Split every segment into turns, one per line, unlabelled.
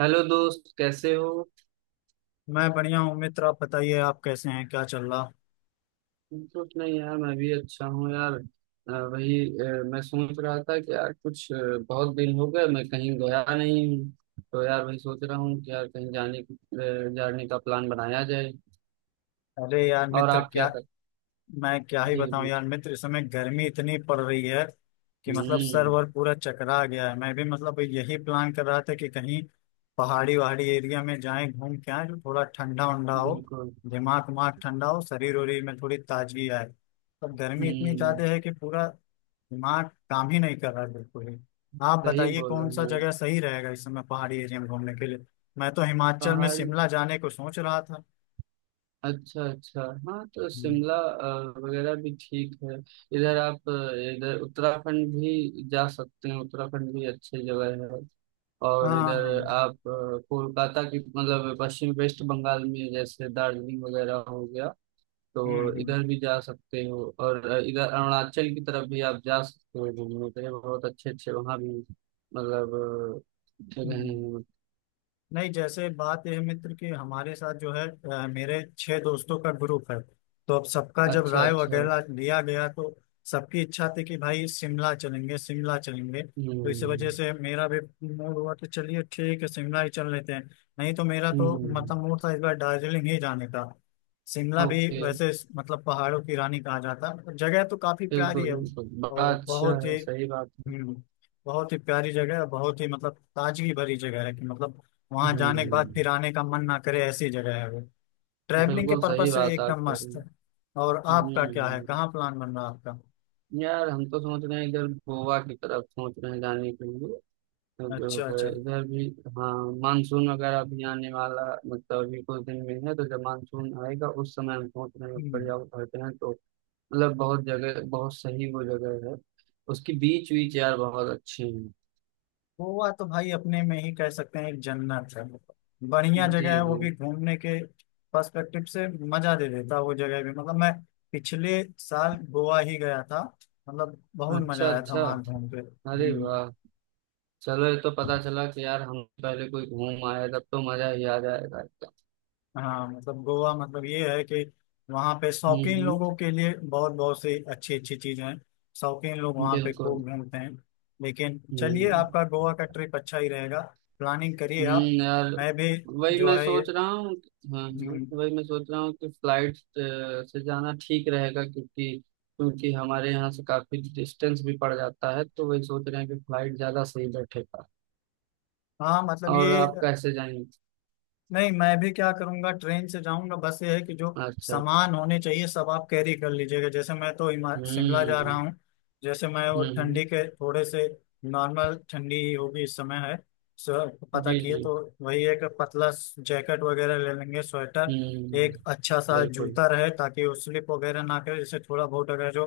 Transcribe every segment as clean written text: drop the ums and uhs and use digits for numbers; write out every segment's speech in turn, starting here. Hello दोस्त, कैसे हो।
मैं बढ़िया हूँ मित्र। आप बताइए, आप कैसे हैं? क्या चल रहा?
कुछ नहीं यार, मैं भी अच्छा हूँ यार। वही मैं सोच रहा था कि यार कुछ बहुत दिन हो गए मैं कहीं गया नहीं हूँ। तो यार वही सोच रहा हूँ कि यार कहीं जाने का प्लान बनाया जाए।
अरे यार
और
मित्र,
आप क्या
क्या
कर।
मैं क्या ही
जी
बताऊं
जी।
यार मित्र। इस समय गर्मी इतनी पड़ रही है कि मतलब सर
हम्म।
वर पूरा चकरा गया है। मैं भी मतलब यही प्लान कर रहा था कि कहीं पहाड़ी वहाड़ी एरिया में जाएं, घूम के आए, जो थोड़ा ठंडा उंडा हो,
बिल्कुल।
दिमाग उमाग ठंडा हो, शरीर वरीर में थोड़ी ताजगी आए। पर गर्मी इतनी
हम्म।
ज्यादा है कि पूरा दिमाग काम ही नहीं कर रहा है बिल्कुल ही। आप
सही
बताइए,
बोल
कौन सा
रहे हैं।
जगह सही रहेगा इस समय पहाड़ी एरिया में घूमने के लिए? मैं तो हिमाचल में
पहाड़ी।
शिमला जाने को सोच रहा था।
अच्छा अच्छा। हाँ, तो
हम्म।
शिमला वगैरह भी ठीक है। इधर उत्तराखंड भी जा सकते हैं, उत्तराखंड भी अच्छी जगह है।
हाँ
और
हाँ।
इधर
हम्म।
आप कोलकाता की मतलब पश्चिम वेस्ट बंगाल में जैसे दार्जिलिंग वगैरह हो गया। तो
हम्म।
इधर भी जा सकते हो, और इधर अरुणाचल की तरफ भी आप जा सकते हो घूमने के लिए, बहुत अच्छे अच्छे वहाँ भी मतलब जगह
हम्म।
हैं।
नहीं, जैसे बात यह है मित्र कि हमारे साथ जो है मेरे छह दोस्तों का ग्रुप है। तो अब सबका जब
अच्छा
राय
अच्छा।
वगैरह लिया गया तो सबकी इच्छा थी कि भाई शिमला चलेंगे, शिमला चलेंगे। तो इस
हम्म
वजह से मेरा भी मूड हुआ, तो चलिए, ठीक है, शिमला ही चल लेते हैं। नहीं तो मेरा तो
हम्म।
मतलब मूड था इस बार दार्जिलिंग ही जाने का। शिमला भी
ओके।
वैसे मतलब पहाड़ों की रानी कहा जाता है, जगह तो काफी प्यारी
बिल्कुल
है।
बिल्कुल, बड़ा
और
अच्छा है, सही बात है।
हम्म, बहुत ही प्यारी जगह है। बहुत ही मतलब ताजगी भरी जगह है कि मतलब वहां जाने के बाद
हम्म।
फिर आने का मन ना करे, ऐसी जगह है वो। ट्रैवलिंग के
बिल्कुल
पर्पज
सही
से
बात आप
एकदम
कह रहे
मस्त
हैं।
है। और आपका क्या है?
हम्म।
कहाँ प्लान बन रहा है आपका?
यार, हम तो सोच रहे हैं इधर गोवा की तरफ सोच रहे हैं जाने के लिए, तो
अच्छा
जो है,
अच्छा।
इधर भी। हाँ। मानसून वगैरह भी आने वाला मतलब अभी कुछ दिन में है, तो जब मानसून आएगा उस समय हम सोच रहे हैं
हम्म।
बढ़िया उतरते हैं, तो मतलब बहुत जगह, बहुत सही वो जगह है। उसकी बीच बीच यार बहुत अच्छे हैं।
गोवा तो भाई अपने में ही कह सकते हैं एक जन्नत है। बढ़िया जगह
जी
है वो भी
जी।
घूमने के पर्सपेक्टिव से, मजा दे देता है वो जगह भी। मतलब मैं पिछले साल गोवा ही गया था, मतलब बहुत
अच्छा
मजा आया था
अच्छा।
वहां घूम के।
अरे
हम्म।
वाह। चलो, ये तो पता चला कि यार हम पहले कोई घूम आए, तब तो मजा ही आ जाएगा एकदम।
हाँ, मतलब गोवा मतलब ये है कि वहाँ पे शौकीन लोगों
हम्म।
के लिए बहुत बहुत सी अच्छी अच्छी चीजें हैं। शौकीन लोग वहाँ पे
बिल्कुल।
खूब घूमते हैं। लेकिन चलिए,
हम्म
आपका गोवा का ट्रिप अच्छा ही रहेगा। प्लानिंग करिए आप।
यार।
मैं भी
वही
जो
मैं
है ये।
सोच रहा हूँ। हाँ हाँ,
हम्म।
वही मैं सोच रहा हूँ कि फ्लाइट से जाना ठीक रहेगा, क्योंकि क्योंकि हमारे यहाँ से काफी डिस्टेंस भी पड़ जाता है, तो वही सोच रहे हैं कि फ्लाइट ज्यादा सही बैठेगा।
हाँ, मतलब
और
ये।
आप कैसे जाएंगे?
नहीं, मैं भी क्या करूंगा, ट्रेन से जाऊंगा। बस ये है कि जो
अच्छा अच्छा।
सामान होने चाहिए सब आप कैरी कर लीजिएगा। जैसे मैं तो शिमला जा रहा
हम्म
हूँ। जैसे मैं वो
हम्म।
ठंडी के थोड़े से नॉर्मल ठंडी ही होगी इस समय है। सो पता
जी
किए
जी।
तो वही एक पतला जैकेट वगैरह ले लेंगे, स्वेटर। एक
हम्म।
अच्छा सा
बिल्कुल।
जूता रहे ताकि वो स्लिप वगैरह ना करे। जैसे थोड़ा बहुत अगर जो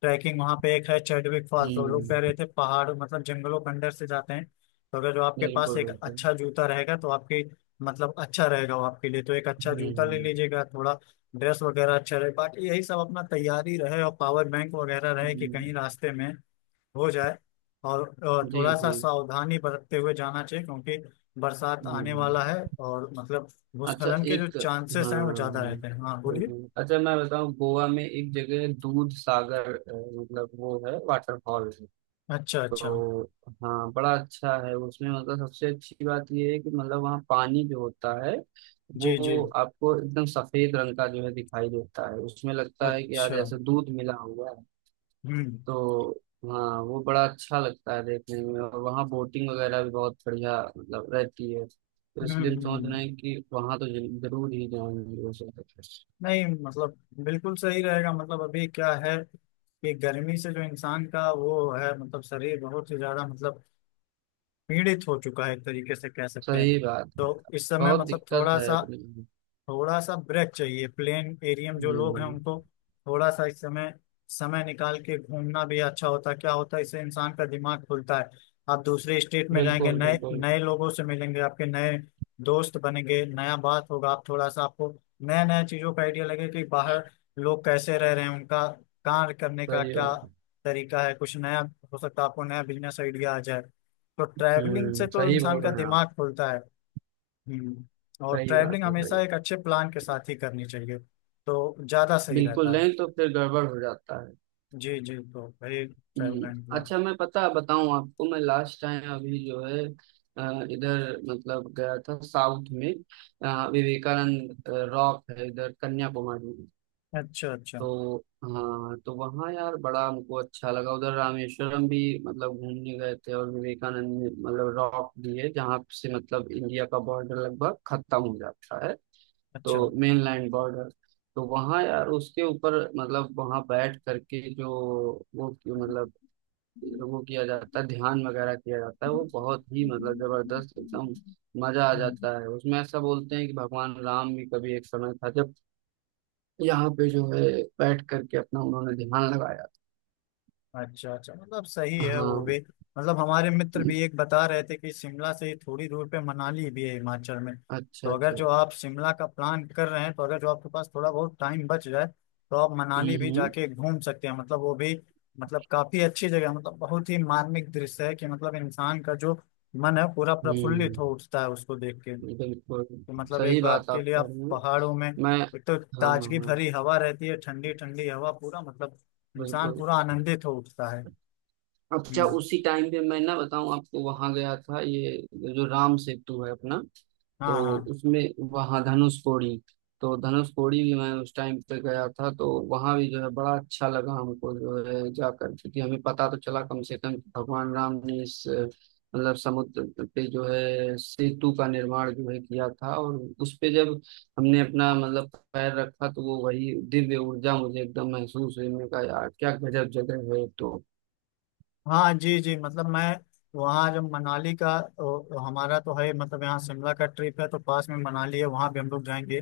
ट्रैकिंग वहाँ पे एक है चैडविक फॉल, तो लोग कह
हम्म,
रहे थे पहाड़ मतलब जंगलों के अंदर से जाते हैं। तो अगर जो आपके पास
बिल्कुल
एक
बिल्कुल।
अच्छा जूता रहेगा तो आपकी मतलब अच्छा रहेगा वो आपके लिए। तो एक अच्छा जूता ले
हम्म,
लीजिएगा, थोड़ा ड्रेस वगैरह अच्छा रहे, बाकी यही सब अपना तैयारी रहे और पावर बैंक वगैरह रहे कि कहीं
हम्म।
रास्ते में हो जाए। और
जी
थोड़ा सा
जी।
सावधानी बरतते हुए जाना चाहिए क्योंकि बरसात आने
हम्म,
वाला है और मतलब
अच्छा,
भूस्खलन के जो
एक, हाँ,
चांसेस हैं वो ज्यादा
हम्म।
रहते हैं। हाँ बोलिए।
अच्छा मैं बताऊं, गोवा में एक जगह है, दूध सागर मतलब वो है, वाटरफॉल है।
अच्छा अच्छा।
तो हाँ, बड़ा अच्छा है, उसमें मतलब सबसे अच्छी बात ये है कि मतलब वहाँ पानी जो होता है, वो
जी जी।
आपको एकदम सफेद रंग का जो है दिखाई देता है, उसमें लगता है कि यार
अच्छा।
जैसे दूध मिला हुआ है।
हम्म।
तो हाँ, वो बड़ा अच्छा लगता है देखने में, और वहाँ बोटिंग वगैरह भी बहुत बढ़िया मतलब रहती है, तो
हम्म।
इसलिए हम सोच
हम्म।
रहे हैं कि वहाँ तो जरूर ही जाएंगे वो सब।
नहीं मतलब बिल्कुल सही रहेगा। मतलब अभी क्या है कि गर्मी से जो इंसान का वो है मतलब शरीर बहुत ही ज्यादा मतलब पीड़ित हो चुका है एक तरीके से कह सकते हैं।
सही बात है।
तो इस समय
बहुत
मतलब
दिक्कत है अपनी।
थोड़ा सा ब्रेक चाहिए, प्लेन एरिया में जो लोग हैं
हम्म,
उनको। थोड़ा सा इस समय समय निकाल के घूमना भी अच्छा होता है। क्या होता है, इससे इंसान का दिमाग खुलता है। आप दूसरे स्टेट में जाएंगे,
बिल्कुल
नए
बिल्कुल
नए लोगों से मिलेंगे, आपके नए दोस्त बनेंगे, नया बात होगा। आप थोड़ा सा, आपको नया नया चीजों का आइडिया लगे कि बाहर लोग कैसे रह रहे हैं, उनका कार्य करने का
सही
क्या
बात।
तरीका है, कुछ नया। हो सकता है आपको नया बिजनेस आइडिया आ जाए, तो ट्रैवलिंग से
हम्म,
तो
सही बोल
इंसान का
रहे हैं आप।
दिमाग खुलता है। और
सही
ट्रैवलिंग
बात है, सही
हमेशा एक
बात।
अच्छे प्लान के साथ ही करनी चाहिए, तो ज़्यादा सही
बिल्कुल,
रहता है।
नहीं तो फिर गड़बड़ हो जाता है।
जी जी, तो भाई ट्रैवल एंड
हम्म,
प्लान।
अच्छा मैं पता बताऊं आपको, मैं लास्ट टाइम अभी जो है इधर मतलब गया था साउथ में। विवेकानंद रॉक है इधर कन्याकुमारी में।
अच्छा अच्छा।
तो हाँ, तो वहाँ यार बड़ा हमको अच्छा लगा, उधर रामेश्वरम भी मतलब घूमने गए थे, और विवेकानंद में, मतलब रॉक भी है जहाँ से मतलब इंडिया का बॉर्डर लगभग खत्म हो जाता है।
अच्छा।
तो मेनलैंड बॉर्डर। तो वहाँ यार उसके ऊपर मतलब वहाँ बैठ करके जो वो मतलब वो किया जाता है, ध्यान वगैरह किया जाता है, वो बहुत ही मतलब जबरदस्त एकदम, मजा आ
हम्म।
जाता है उसमें। ऐसा बोलते हैं कि भगवान राम भी कभी एक समय था जब यहाँ पे जो है बैठ करके अपना उन्होंने ध्यान लगाया
अच्छा अच्छा, मतलब सही
था,
है वो
हाँ।
भी। मतलब हमारे मित्र भी एक बता रहे थे कि शिमला से ही थोड़ी दूर पे मनाली भी है हिमाचल में।
अच्छा
तो अगर
अच्छा,
जो आप शिमला का प्लान कर रहे हैं तो अगर जो आपके पास थोड़ा बहुत टाइम बच जाए तो आप
हम्म
मनाली भी
हम्म
जाके घूम सकते हैं, मतलब वो भी मतलब काफी अच्छी जगह है। मतलब बहुत ही मार्मिक दृश्य है कि मतलब इंसान का जो मन है पूरा प्रफुल्लित
हम्म।
हो उठता है उसको देख के।
बिल्कुल
तो मतलब एक
सही
बार
बात
के
आप
लिए
कह
आप
रहे हो।
पहाड़ों में,
मैं,
एक तो
हाँ हाँ
ताजगी
हाँ,
भरी हवा रहती है, ठंडी ठंडी हवा, पूरा मतलब इंसान
बिल्कुल।
पूरा आनंदित हो उठता है।
अच्छा,
हम्म।
उसी टाइम पे मैं ना बताऊं आपको, वहां गया था ये जो राम सेतु है अपना।
हाँ
तो
हाँ
उसमें, वहाँ धनुष कोडी। तो धनुष कोडी भी मैं उस टाइम पे गया था, तो वहाँ भी जो है बड़ा अच्छा लगा हमको जो है जाकर, क्योंकि हमें पता तो चला कम से कम कि भगवान राम ने इस मतलब समुद्र पे जो है सेतु का निर्माण जो है किया था, और उस पे जब हमने अपना मतलब पैर रखा, तो वो वही दिव्य ऊर्जा मुझे एकदम महसूस हुई, मैंने कहा यार क्या गजब जगह है, तो।
हाँ। जी जी, मतलब मैं वहाँ जब मनाली का हमारा तो है मतलब यहाँ शिमला का ट्रिप है, तो पास में मनाली है, वहाँ भी हम लोग जाएंगे।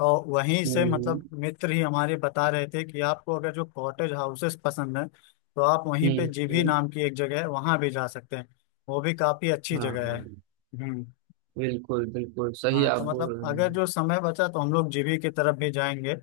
और वहीं से
हम्म
मतलब मित्र ही हमारे बता रहे थे कि आपको अगर जो कॉटेज हाउसेस पसंद है तो आप वहीं पे
हम्म
जीभी
हम्म,
नाम की एक जगह है वहाँ भी जा सकते हैं। वो भी काफ़ी अच्छी
हाँ
जगह है।
हाँ,
हम्म।
बिल्कुल बिल्कुल सही
हाँ,
आप
तो
बोल
मतलब
रहे
अगर
हैं।
जो समय बचा तो हम लोग जीभी की तरफ भी जाएंगे।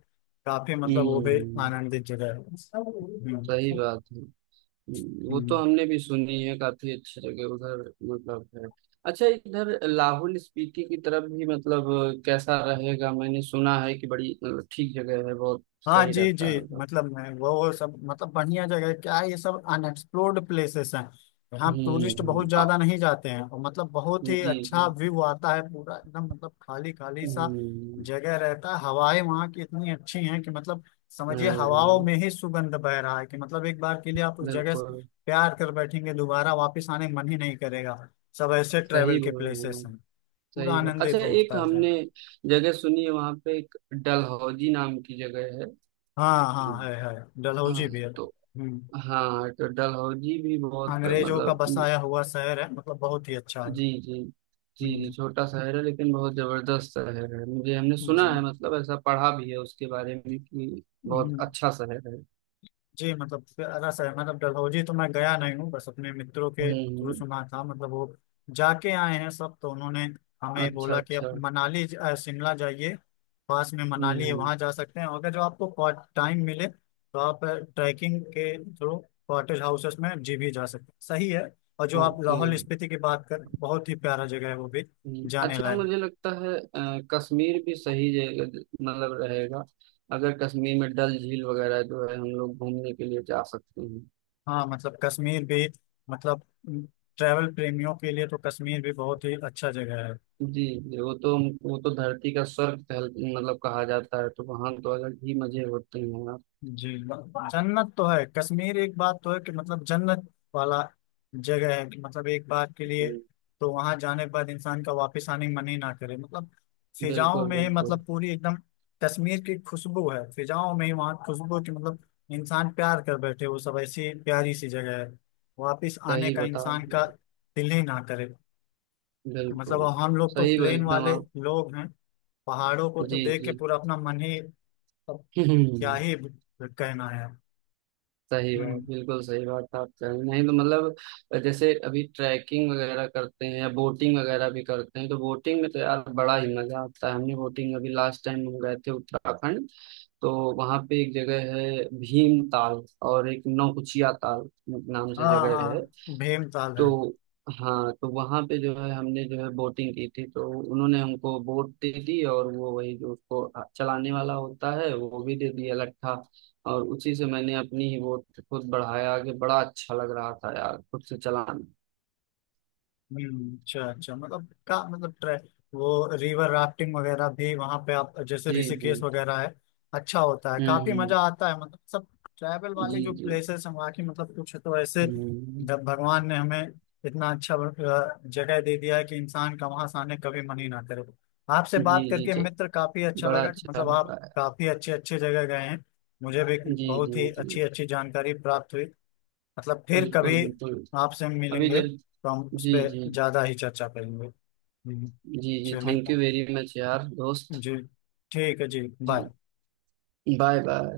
काफ़ी मतलब वो भी
हम्म,
आनंदित जगह है। हम्म।
सही
हम्म।
बात है। वो तो
हम्म।
हमने भी सुनी है, काफी अच्छी जगह उधर मतलब है। अच्छा, इधर लाहौल स्पीति की तरफ भी मतलब कैसा रहेगा? मैंने सुना है कि बड़ी मतलब, ठीक जगह है, बहुत
हाँ
सही
जी जी,
रहता है उधर।
मतलब मैं वो सब मतलब बढ़िया जगह है। क्या है, ये सब अनएक्सप्लोर्ड प्लेसेस हैं। यहाँ टूरिस्ट बहुत
हम्म,
ज्यादा नहीं जाते हैं और मतलब बहुत ही
जी
अच्छा
जी,
व्यू आता है पूरा एकदम, मतलब खाली खाली सा
हम्म।
जगह रहता है। हवाएं वहाँ की इतनी अच्छी हैं कि मतलब समझिए हवाओं
हाँ,
में ही सुगंध बह रहा है, कि मतलब एक बार के लिए आप उस जगह से
बिल्कुल,
प्यार कर बैठेंगे, दोबारा वापस आने मन ही नहीं करेगा। सब ऐसे
सही
ट्रेवल के
बोल रहे हैं
प्लेसेस
आप,
हैं, पूरा
सही बात। अच्छा,
आनंदित होता
एक
है जो।
हमने जगह सुनी है, वहां पे एक डलहौजी नाम की जगह है।
हाँ हाँ, है,
हाँ,
डलहौजी भी है।
तो
हम्म।
हाँ, तो डलहौजी भी बहुत
अंग्रेजों का
मतलब।
बसाया हुआ शहर है, मतलब बहुत ही अच्छा है।
जी जी, जी जी,
हम्म,
छोटा शहर है लेकिन बहुत जबरदस्त शहर है, मुझे हमने सुना
जी।
है मतलब, ऐसा पढ़ा भी है उसके बारे में कि बहुत
हम्म,
अच्छा शहर है।
जी, मतलब प्यारा सा है, मतलब डलहौजी तो मैं गया नहीं हूँ, बस अपने मित्रों के थ्रू
हम्म,
सुना था। मतलब वो जाके आए हैं सब तो उन्होंने हमें
अच्छा
बोला कि
अच्छा,
आप मनाली शिमला जाइए। पास में मनाली है,
हम्म।
वहाँ जा सकते हैं अगर जो आपको टाइम मिले, तो आप ट्रैकिंग के थ्रू कॉटेज हाउसेस में जी भी जा सकते हैं, सही है। और जो आप
ओके।
लाहौल स्पीति की बात कर, बहुत ही प्यारा जगह है वो भी, जाने
अच्छा
लायक।
मुझे लगता है कश्मीर भी सही जगह मतलब रहेगा। अगर कश्मीर में डल झील वगैरह जो है, हम लोग घूमने के लिए जा सकते हैं।
हाँ मतलब कश्मीर भी मतलब ट्रैवल प्रेमियों के लिए तो कश्मीर भी बहुत ही अच्छा जगह है।
जी जी, वो तो धरती का स्वर्ग मतलब कहा जाता है, तो वहां तो अलग ही मजे होते हैं आप।
जी। जन्नत तो है कश्मीर, एक बात तो है कि मतलब जन्नत वाला जगह है कि मतलब एक बार के लिए
हम्म,
तो वहां जाने के बाद इंसान का वापस आने का मन ही ना करे। मतलब फिजाओं
बिल्कुल
में ही
बिल्कुल,
मतलब पूरी एकदम कश्मीर की खुशबू है। फिजाओं में ही वहाँ खुशबू की मतलब इंसान प्यार कर बैठे, वो सब ऐसी प्यारी सी जगह है। वापिस आने
सही
का
बताओ,
इंसान का दिल ही ना करे। मतलब
बिल्कुल
अब हम लोग तो
सही बात
प्लेन
एकदम
वाले
आप,
लोग हैं, पहाड़ों को तो
जी
देख के
जी।
पूरा अपना मन ही, अब क्या
हम्म,
ही कहना है।
सही बात,
हम्म।
बिल्कुल सही बात आप कह रहे हैं। नहीं तो मतलब जैसे अभी ट्रैकिंग वगैरह करते हैं या बोटिंग वगैरह भी करते हैं, तो बोटिंग में तो यार बड़ा ही मजा आता है, हमने बोटिंग अभी लास्ट टाइम हम गए थे उत्तराखंड। तो वहां पे एक जगह है भीम ताल, और एक नौकुचिया ताल नाम से
हाँ
जगह
हाँ,
है।
भीमताल है।
तो हाँ, तो वहाँ पे जो है हमने जो है बोटिंग की थी, तो उन्होंने हमको बोट दे दी, और वो वही जो उसको चलाने वाला होता है वो भी दे दिया लट्ठा, और उसी से मैंने अपनी ही बोट खुद बढ़ाया आगे, बड़ा अच्छा लग रहा था यार खुद से चलाना।
अच्छा अच्छा, मतलब का मतलब ट्रे वो रिवर राफ्टिंग वगैरह भी वहां पे आप जैसे
जी जी,
ऋषिकेश वगैरह है, अच्छा होता है, काफी
हम्म,
मजा आता है। मतलब सब ट्रैवल वाले
जी
जो
जी,
प्लेसेस हैं वहाँ की मतलब कुछ तो ऐसे
हम्म,
भगवान ने हमें इतना अच्छा जगह दे दिया है कि इंसान का वहां से आने कभी मन ही ना करे। आपसे
जी
बात
जी
करके मित्र
जी,
काफी अच्छा
बड़ा
लगा,
अच्छा
मतलब
लग
आप
रहा है,
काफी अच्छे अच्छे जगह गए हैं। मुझे भी
जी
बहुत
जी
ही
जी,
अच्छी अच्छी जानकारी प्राप्त हुई। मतलब फिर
बिल्कुल
कभी
बिल्कुल,
आपसे हम
अभी
मिलेंगे
जब,
तो हम उस
जी
पर
जी,
ज्यादा ही चर्चा करेंगे। हम्म,
जी जी,
चलिए,
थैंक यू वेरी मच यार दोस्त।
जी, ठीक है जी,
जी,
बाय।
Bye bye.